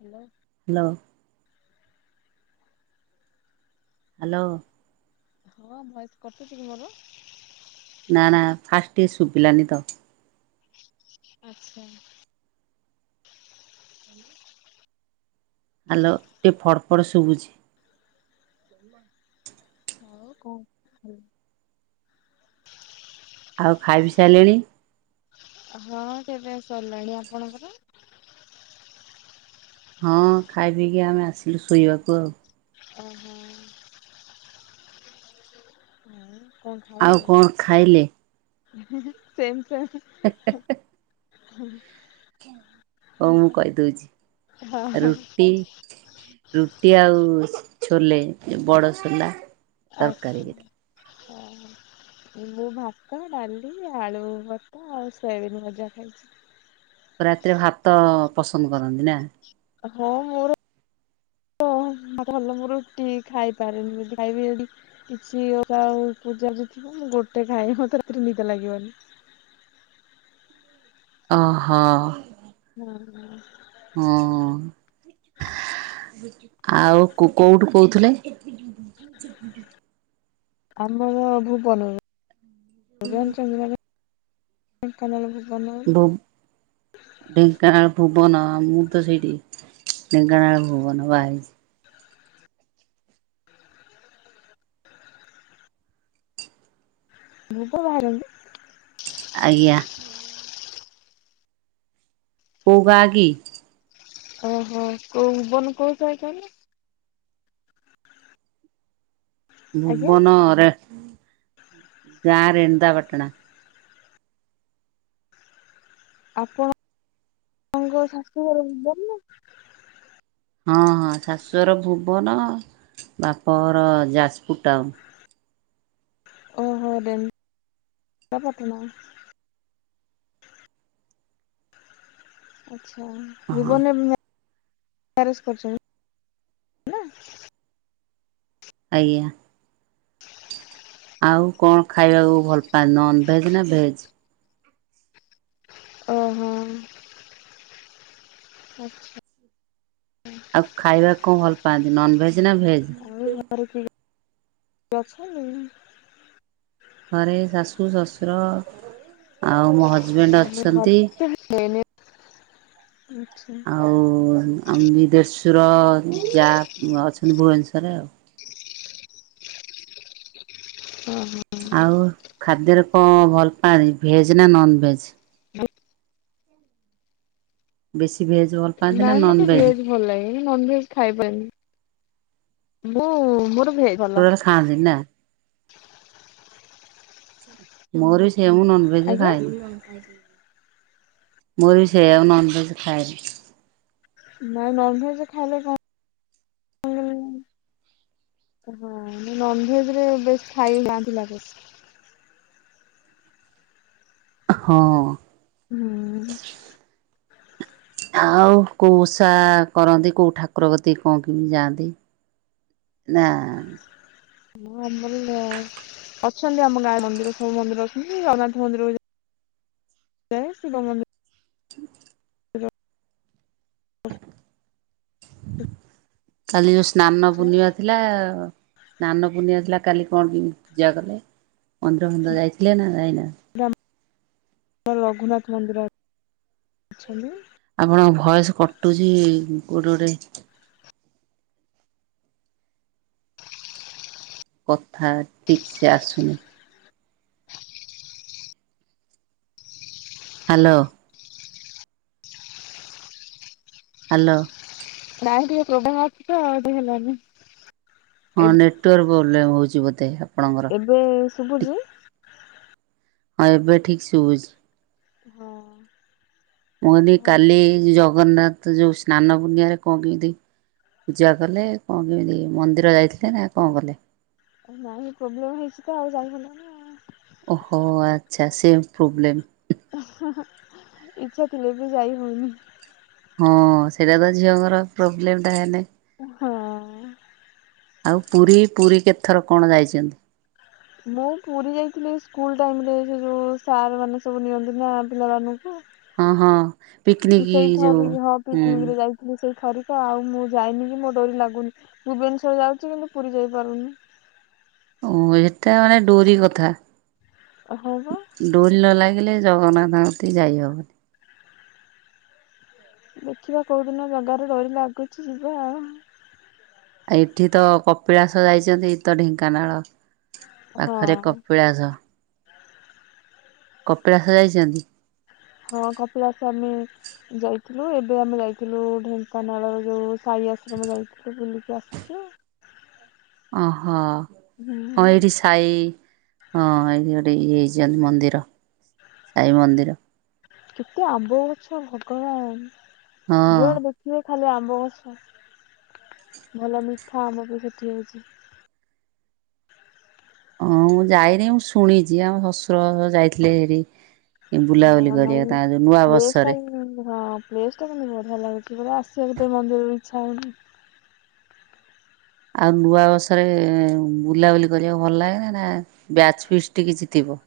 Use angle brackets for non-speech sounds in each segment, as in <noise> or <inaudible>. Hello hello hello ହଁ voice କଟୁଛି କି ମୋର ନା ନା ଫାଷ୍ଟ ଟି ଶୁଭିଲାନି ତ ଆଚ୍ଛା ହ୍ୟାଲୋ ଟିକେ ଫଡ ଫଡ ଶୁଭୁଛି ହଉ କଣ ଆଉ ଖାଇ ପିଇ ସାରିଲେଣି? ହଁ ଖିଆପିଆ ସରିଲାଣି ଆପଣଙ୍କର ହଁ ଖାଇ ପିଇକି ଆମେ ଆସିଲୁ ଶୋଇବାକୁ ଆଉ ଓହୋ ହୁଁ ଆଉ କଣ ଖାଇଲେ।? ସେମ। । ହେଁ ହେଁ ହେଁ ହୁଁ। ହଉ ମୁଁ କହି ଦଉଛି। ହଁ ହଁ ରୁଟି ରୁଟି ଆଉ। ଛୋଲେ ବଡ ଛୋଲା। ଆଚ୍ଛା ହଁ। ମୁଁ ଭାତ ଡାଲି ଆଳୁ ଭତା ଆଉ ସୋୟାବିନ ଭଜା ଖାଇଛି। ରାତିରେ ଭାତ ପସନ୍ଦ କରନ୍ତି ନା। ହଁ ମୋର। । <inaudible> ଭଲ ମୁଁ ରୁଟି ଖାଇପାରେନି ଯଦି ଖାଇବି କିଛି ପୂଜା ଯଥିବ। ଗୋଟେ ଖାଇ ମତେ ରାତିରେ ନିଦ ଲାଗିବନି। । <inaudible> ଓହୋ। ହୁଁ ହଁ। ହଁ। ଆଉ କୋକୋଉଠୁ କହୁଥିଲେ। ଆମର ଭୁବନ ସୁର ଢେଙ୍କାନାଳ ଭୁବନ। ବୋଲି? ଭୁ ଢେଙ୍କାନାଳ। ଭୁବନ ମୁଁ ତ ସେଇଠି ଢେଙ୍କାନାଳ ଭୁବନ ବାହା ହେଇଛି। ମୁବ ବାହାରିନି। ଆଜ୍ଞା। କୋଉ ଗାଁ କି। ଓହୋ କୋଉ ବନ କହୁଛ କହଣ। ଆଜ୍ଞା ଭୁବନରେ ଗାଁ ରେନ୍ଦ ପାଟଣା। ଆପଣଙ୍କ ଶାସୁ ଘର। ଭୁବନ ହଁ ହଁ ଶାଶୁର ଭୁବନ ବାପ ଘର ଯାଜପୁର ଟାଉନ୍। ଓ ହୋ ଦେମ୍ ପାତନା। ଆଚ୍ଛା ହଁ ଭୁବନ। ମେରିଆଜ କରଛନ୍ତି ହେଲା। ଆଜ୍ଞା। ଆଉ କଣ ଖାଇବାକୁ ଭଲ ପାଆ ନନ ଭେଜ ନା ଭେଜ। ଓ, ହଁ। ଆଚ୍ଛା। ପାଞ୍ଚ, ନନ ଭେଜ୍ ନା ଭେଜ୍? ଆଉ <unintelligible> ଘରେ ଶାଶୁ ଶଶୁର ଆଉ ମୋ ହଜବେଣ୍ଡ ହଁ ମୁଁ ଅଛନ୍ତି। ଘରେ ଏଇନେ ଆଚ୍ଛା। ଆମି ଦେଢ଼ଶୁର ଯା ଅଛନ୍ତି ଭୁବନେଶ୍ୱରରେ ଆଉ। ଓହୋ ଆଉ ଖାଦ୍ୟରେ କଣ ଭଲ ପାଆନ୍ତି ଭେଜ୍ ନା ନନ ଭେଜ୍? ଭେ ବେଶୀ ଭେଜ ଭଲ ପାଆନ୍ତି ନା ନାଇଁ ମୋତେ ନନଭେଜ? ଭେଜ୍ ଭଲ ଲାଗେ। ଏଇ ନନ ଭେଜ୍ ଖାଇପାରିନି। ମୁଁ ମୋର ଭେଜ ଭଲ। ଟୋଟାଲ ଖାଆନ୍ତିନି ନା? ମୋର ବି ସେ ମୁଁ ନନଭେଜ୍ ଆଜ୍ଞା? ଖାଏନି। ମୋର ବି ସେଇଆ ଆଉ ନନଭେଜ୍ ଖାଏନି। ନାଇଁ ନନ ଭେଜ୍ ଖାଇଲେ କ ଓ, ହଁ ମୁଁ ନନଭେଜ୍ ରେ ବେଶ ଖାଇ ବାନ୍ତି ଲାଗେ। ହଁ। ହଁ। ଆଉ କୋଉ ଉଷା କରନ୍ତି? କୋଉ ଠାକୁର କତିକି କଣ କେମିତି ଯାଆନ୍ତି? ନା। ହଁ ଆମର ଲା-ଅଛନ୍ତି ଆମ ଗାଁ ମନ୍ଦିର ସବୁ ମନ୍ଦିର ଅଛନ୍ତି। ଜଗନ୍ନାଥ ମନ୍ଦିର ଏ ଶିବ ମନ୍ଦି କାଲି ଯୋଉ ସ୍ନାନ ପୂର୍ଣ୍ଣିମା ଯାଏ ଥିଲା। ସ୍ନାନ ପୂର୍ଣ୍ଣିମା ଥିଲା କାଲି କଣ କେମିତି ପୂଜା କଲେ ମନ୍ଦିର ଫନ୍ଦିର ଯାଇଥିଲେ ନା ଯାଇନ? ରାମ <unintelligible> ରଘୁନାଥ ମନ୍ଦିର ଅଛନ୍ତି। ଆପଣଙ୍କ ଭଏସ୍ କଟୁଚି। କୋଉଟି ଗୋଟେ କଥା ଠିକ ସେ ଆସୁନି। ହାଲୋ। ହାଲୋ। ନାଇ ଟିକେ ପ୍ରବ୍ଲେମ୍ ଅଛି ତ <inaudible> ହେଲାନି। ହଁ ନେଟୱାର୍କ ପ୍ରୋବ୍ଲେମ୍ ହଉଛି ବୋଧେ ହ ଏବେ ଶୁଭୁଚି? ହଁ ଏବେ ଠିକ ଶୁଭୁଛି। ହଁ। ମୁଁ କହିଲି କାଲି କୁହନ୍ତୁ ଜଗନ୍ନାଥ ଯୋଉ ସ୍ନାନ ପୂର୍ଣ୍ଣିମାରେ କଣ କେମତି ପୂଜା କଲେ କଣ କେମିତି ମନ୍ଦିର ଯାଇଥିଲେ ନା କଣ କଲେ? ଅ, ନାଇଁ ପ୍ରୋବ୍ଲେମ୍ ହେଇଛି ତ ଆଉ ଯାଇହେଲାନି। ଓହୋ! ଆଚ୍ଛା ସେମ୍ ପ୍ରୋବ୍ଲେମ୍। ଇଚ୍ଛା ଥିଲେ ବି ଯାଇ ହଉନି। ହଁ ସେଇଟା ତ ଝିଅଙ୍କର ପ୍ରୋବ୍ଲେମ୍ ଟା ହେନେ ଏ ହଁ। ଆଉ ପୁରୀ ପୁରୀ କେତଥର କଣ ଯାଇଛନ୍ତି? ମୁଁ ପୁରୀ ଯାଇଥିଲି ଏଇ ସ୍କୁଲ୍ ଟାଇମ୍ ରେ ସେ ଯୋଉ ସାର୍ ମାନେ ସବୁ ନିଅନ୍ତି ନା ପିଲାମାନ କୁ ହଁ ହଁ ମୁଁ ପିକନିକ ସେଇ ଯୋଉ ଥରେ ଯାହା ହୁଁ ପିକନିକ୍ ରେ ଯାଇଥିଲି ସେଇ ଥରିକ ଆଉ ମୁଁ ଯାଇନି କି ମୋ ଡୋରି ଲାଗୁନି। ଭୁବନେଶ୍ଵର ଯାଉଚି କିନ୍ତୁ ପୁରୀ ଯାଇପାରୁନି। ହଁ ଅଁ, ଏଟା ମାନେ ଡୋରି କଥା ହଁ ବା ଡୋରି ନ ଲାଗିଲେ ଜଗନ୍ନାଥଙ୍କ କତିକି ଯାଇହବନି। ଦେଖିବା କେଉଁଦିନ ବଗାରେ ଡୋରି ଲାଗୁଛି ଯିବା। ଏଇଠି ତ କପିଳାସ ଯାଇଛନ୍ତି ଏଇଠିତ ଢେଙ୍କାନାଳ। ପାଖରେ ହଁ। କପିଳାସ। କପିଳାଷ ଯାଇଛନ୍ତି? ହଁ କପିଳାସ ଆମେ ଯାଇଥିଲୁ ଏବେ ଆମେ ଯାଇଥିଲୁ ଢେଙ୍କାନାଳ ଯୋଉ ସାଇ ଆଶ୍ରମ ଯାଇଥିଲୁ ବୁଲିକି ଆସିଛିୁ। ହ ଓହୋ ହୁଁ ହଁ ଏଇଠି ସାାଇ ହଁ ଏଇଠି ଗୋଟେ ଇଏ ହେଇଛନ୍ତି ମନ୍ଦିର ସାଇ ମନ୍ଦିର। କେତେ ଆମ୍ବ ଗଛ ହଁ ଭଗବାନ ଯୁଆଡ ଦେଖିବେ ଖାଲି ଆମ୍ବ ଗଛ ଭଲ ମିଠା ଆମ୍ବ ବି ସେଠି ହେଉଛି। ହମ୍ମ ହଁ ମୁଁ ଯାଇନି ମୁଁ ଶୁଣିଛି ଆମ ଶଶୁର ଯାଇଥିଲେ ହେରି। ହିଁ ବୁଲାବୁଲି କରିବାକୁ ନାହିଁ ତାଙ୍କ ଯୋଉ ନୂଆ ପ୍ଲେସ୍ ଟା ବର୍ଷରେ କିନ୍ତୁ ପ୍ଲେସ୍ ବହୁତ ଭଲ। ଭଲ ଲାଗୁଛି ପରା ଆସିବାକୁ ତ ମନ୍ଦିରରୁ ବି ଇଚଛା ହଉନି। ଆଉ ନୂଆ ବର୍ଷରେ ବୁଲାବୁଲି କରିବାକୁ ଭଲ ଲାଗେ ନା ବ୍ୟାଚ ଫିଷ୍ଟି କିଛି ଓହ।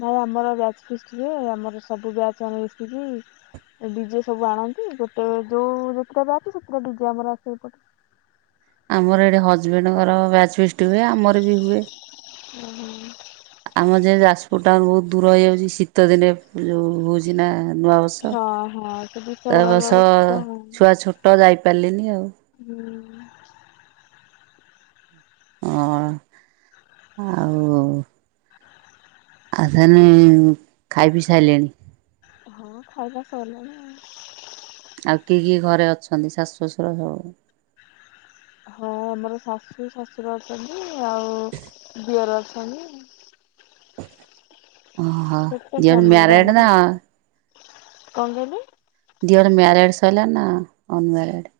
ଭାଇ ଆମର ବ୍ୟାଚ୍ ଫିଷ୍ଟିରେ ଆମର ସବୁ ବ୍ୟାଚ୍ ମାନେ ମିଶିକି ଡିଜେ ସବୁ ଆଣନ୍ତି ଗୋଟେ ଯୋଉ କେତେଟା ବ୍ୟାଚେ ସେତଟା ଡିଜେ ଆମର ଆସେ ଏପଟେ। ଆମର ଏଇଠି ହଜବେଣ୍ଡଙ୍କର ବ୍ୟାଚ ଫିଷ୍ଟି ହୁଏ ଆମର ବି ହୁଏ। ହୁଁ ହୁଁ। ଆମ ଯଉ ଯାଜପୁର ଟାଉନ ବହୁତ ଦୂର ହେଇଯାଉଛି ଶୀତ ଦିନେ ଯୋଉ ହଉଛି ନା ନୂଆବର୍ଷ ହଁ ହଁ ସେ ତା ଡିସେମ୍ବର ବର୍ଷ ବେଳକୁ ତ ଛୁଆ ଛୋଟ ଯାଇପାରିଲିନି ଆଉ। ହୁଁ। ହଁ ଆଉ ଆଉ ତା ହେଲେ ଖାଇପି ସାଇଲେଣି? ହଁ ଖାଇବା ସିଲାଣି ଆଉ। ଆଉ କିଏ କିଏ ଘରେ ଅଛନ୍ତି ଶାଶୁ ଶଶୁର ସବୁ। ହଁ ଆମର ଶାଶୁ ଶଶୁର ଅଛନ୍ତି ଆଉ ଦିଅର ଅଛନ୍ତି। ଓହୋ ଛୋଟ ଦିଅର ଫ୍ୟାମିଲି ଟା ମ୍ୟାରେଡେ ନା? ଆମର କଣ କହିଲେ? ଦିଅର ମ୍ୟାରିଡେ ସରିଲାଣି ନା ଅନମ୍ୟାରେଡ?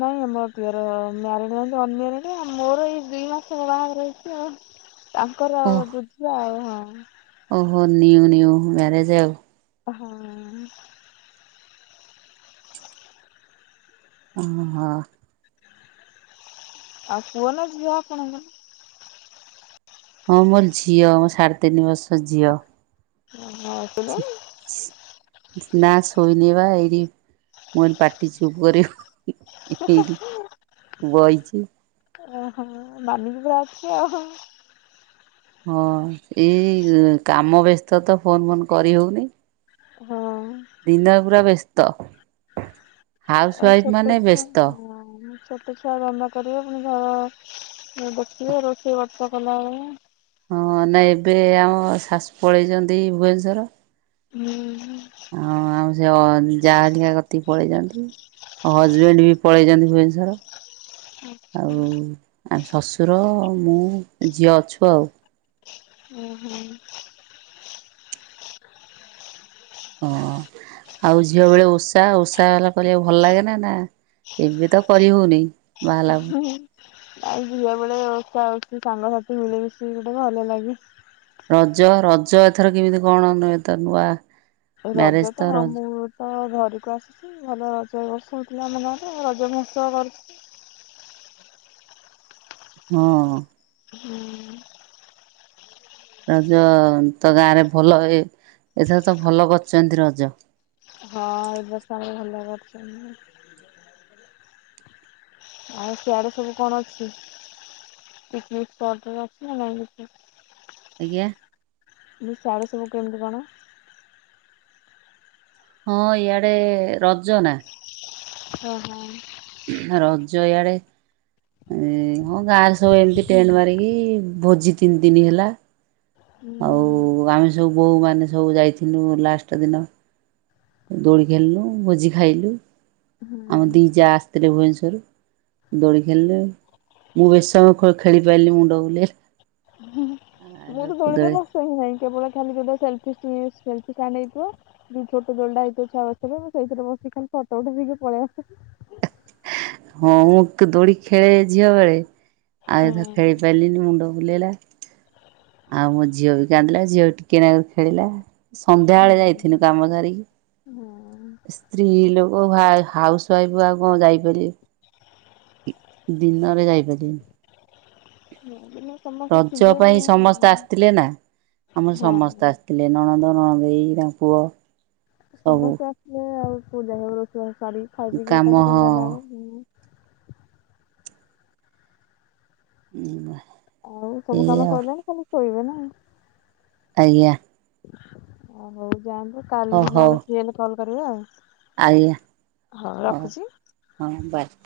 ନାଇଁ ମୋ ଦିଅର ମ୍ୟାରେଡେ ଅନମ୍ୟାରେଦେ ମୋର ଏଇ ଦୁଇ ମାସ ହେଲା ବାହାଘର ହେଇଛି ଆଉ। ତାଙ୍କର ବୁଝିବା ଆଉ ହଁ। ଓ ନିନ୍ୟୁ ନିନ୍ୟୁ ମ୍ୟାରେଜ ଆଉ। ହୁଁ। ଓ ହ। ଆଉ ପୁଅ ନା ଝିଅ ଆପଣଙ୍କର? ହଁ ମୋର ଝିଅ ମୋ ସାଢେ ତିନି ବର୍ଷର ଝିଅ। ଅ ହ ସୋଇଲଣି? ନା ଶୋଇନେବା ଏଇଠି ମୁଁ କହିଲିପା ପାଟି ଚୁପ କରିବୁ। ଏଇଟି ବଇଛି। ଆ ହା ମାନିକି ପୁରା ଅଛି ଆଉ। ହଁ ଏଇ କାମ ବ୍ୟସ୍ତ ତ ଫୋନ ଫୋନ କରି ହେଉନି। ହଁ ପା। ଦିନରେ ପୁରା ବ୍ୟସ୍ତ ହାଉସ ଆଉ ୱାଇଫି ଛୋଟ ମାନେ ଛୁଆ ବ୍ୟସ୍ତ। ହଁ ଛୋଟ ଛୁଆ ଧନ୍ଦା କରିବ ପୁଣି ଘର ପୋଚିବ ରୋଷେଇ ବାସ କଲାବେଳେକୁ ହଁ ନା ଏବେ ଆମ ଶାଶୁ ପଳେଇଛନ୍ତି ଭୁବନେଶ୍ଵର। ହୁଁ ହୁଁ। ହଁ ଆଉ ସେ ଅଯା ଘଟିକି ପଳେଇଛନ୍ତି ଆଉ ହଜବେଣ୍ଡ ବି ପଳେଇଛନ୍ତି ଭୁବନେଶୋର। ଆଚ୍ଛା ଆଉ ଆମ ଶଶୁର ମୁଁ ଝିଅ ଅଛୁ ଆଉ। ଓ ହୋ। ହଁ ଆଉ ଝିଅ ବେଳେ ଓଷା ଓଷା ହେଲା କରିବାକୁ ଭଲ ଲାଗେ ନା ନା। ଏବେ ତ କରି ହଉନି ବାହାହେଲା। ନାଇ ଝିଅ ବେଳେ ଉସା ଓସି ସାଙ୍ଗସାଥି ମିଳିମିଶିି ଗୋଟେ ଭଲ ଲାଗେ। ରଜ, ରଜ ଏଥର କେମିତି କଣ ଏତ ନୂଆ। ରଜ ମ୍ୟାରେଜ ତ ହଁ ରଜ ମୁଁ ତ ଘରକୁ ଆସିଛି ଭଲ। ରଜ ଏ ବର୍ଷ ହଉଥିଲା ଆମ ଗାଁ ରେ ରଜ ମହୋତ୍ସବ କରୁଥିଲେ। ହଁ। ହୁଁ। ରଜ ତ ଗାଁରେ ଭଲ ଏ ଏଥର ତ ଭଲ କରିଛନ୍ତି ରଜ। ହଁ ଏ ବର୍ଷ ଆମର ଭଲ କରିଛନ୍ତି। ଆଉ ସିଆଡେ ସବୁ କଣ ଅଛି। ପନିନିକ ସ୍ପଟରା ଅଛି ନା ନାଇଁ କିଛି। ଆଜ୍ଞା। ସିଆଡେ ସବୁ କେମିତି କଣ? ହଁ ଇଆଡେ ରଜ ନା। ଅ ହ। ରଜ ୟାଡେ। ଏ ହଁ ଗାଁରେ ସବୁ ଏମତି ଟେଣ୍ଡ ମାରିକି ଭୋଜି ତିନି ଦନି ହେଲା। ଉଁ ଆଉ ହୁଁ। ଆମେ ସବୁ ବୋହୁ ମାନେ ସବୁ ଯାଇଥିନୁ ଲାଷ୍ଟ ଦିନ। ଦୋଲି ଖେଲିଲୁ ଭୋଜି ଖାଇଲୁ ହୁଁ। ଆମ ଦି ଯା ଆସିଥିଲେ ଭୁଏନେଶୋର ରୁ। ଦୋଳି ଖେଳିଲେ ମୁଁ ବେଶୀ ସମୟେ ଖୋ ଖେଳି ପାଇଲିନି ମୁଣ୍ଡ ବୁଲେଇଲା। ହୁଁ ହୁଁ ମୁଁ ତ ଦୋଳି ରେ ବସେ ହି ନାହିଁ କେବଳ ଖାଲି ଯୋଉଟା ସେଲଫୀ। କି ସେ ସେଲଫି ଷ୍ଟାଣ୍ଡ ହେଇଥିବ ଯୋଉ ଛୋଟ ଦୋଳି ଟା ହେଇଥିବ ଛୁଆ ବସିଥିବେ ମୁଁ ସେଇଥେରେ ବଶିକି ଖାଲି ଫଟ ଉଥାଇଦେଇକି। <unintelligible> ହଁ ମୁଁ ତ ଦୋଳି ଖେଳେ ଝିଅ ବେଳେ ଆଉ ଏଥର ଖେଳି ପାରିଲିନି ମୁଣ୍ଡ। ବୁଲେଇଲା। ଆଉ ମୋ ଝିଅ ବି କାନ୍ଦିଲା ଝିଅ ବି ଟିକେ ନାକୁରୁ ଖେଳିଲା। ହୁଁ ସନ୍ଧ୍ୟାବେଳେ ଯାଇଥିନୁ କାମ ହଁ ସାରିକି ସ୍ତ୍ରୀ ଲୋକ। ଓ ହାଏ ହାଉସ ୱାଇଫ୍ ଆଉ କଣ ଯାଇପାରିବେ। ଦିନରେ ଯାଇ ପାରିବେନି। <inaudible> ରଜ ଥିବେ ପାଇଁ ସମସ୍ତେ ଆସିଥିଲେ ନା ଆମର ସମସ୍ତେ ହଁ ଆସିଥିଲେ ନଣନ୍ଦ। ନଣଦେଇ ତାଙ୍କ ପୁଅ। ସବୁ ସମସ୍ତେ ଆସିଲେ ଆଉ କୋଉଠି ଯାଇ ହବ ରଷେଇବାସ ସାରିକି ଖାଇପିଇ କାମ ଏକା ସାଥେ ହଁ ଗଲାବେଳେ। ଉଁ ବା। ଆଉ ସବୁ କାମ ସଇଲାଣି ଖାଲି ଶୋଇବେ ନା। ଆଜ୍ଞା। ଅ ହଉ ଯାଆନ୍ତୁ ହ କାଲି ହଉ ନହେଲେ ଫ୍ରୀ ହେଲେ କଲ୍ କରିବେ ଆଉ। ଆଜ୍ଞା ହଉ ହଁ ବାୟେ।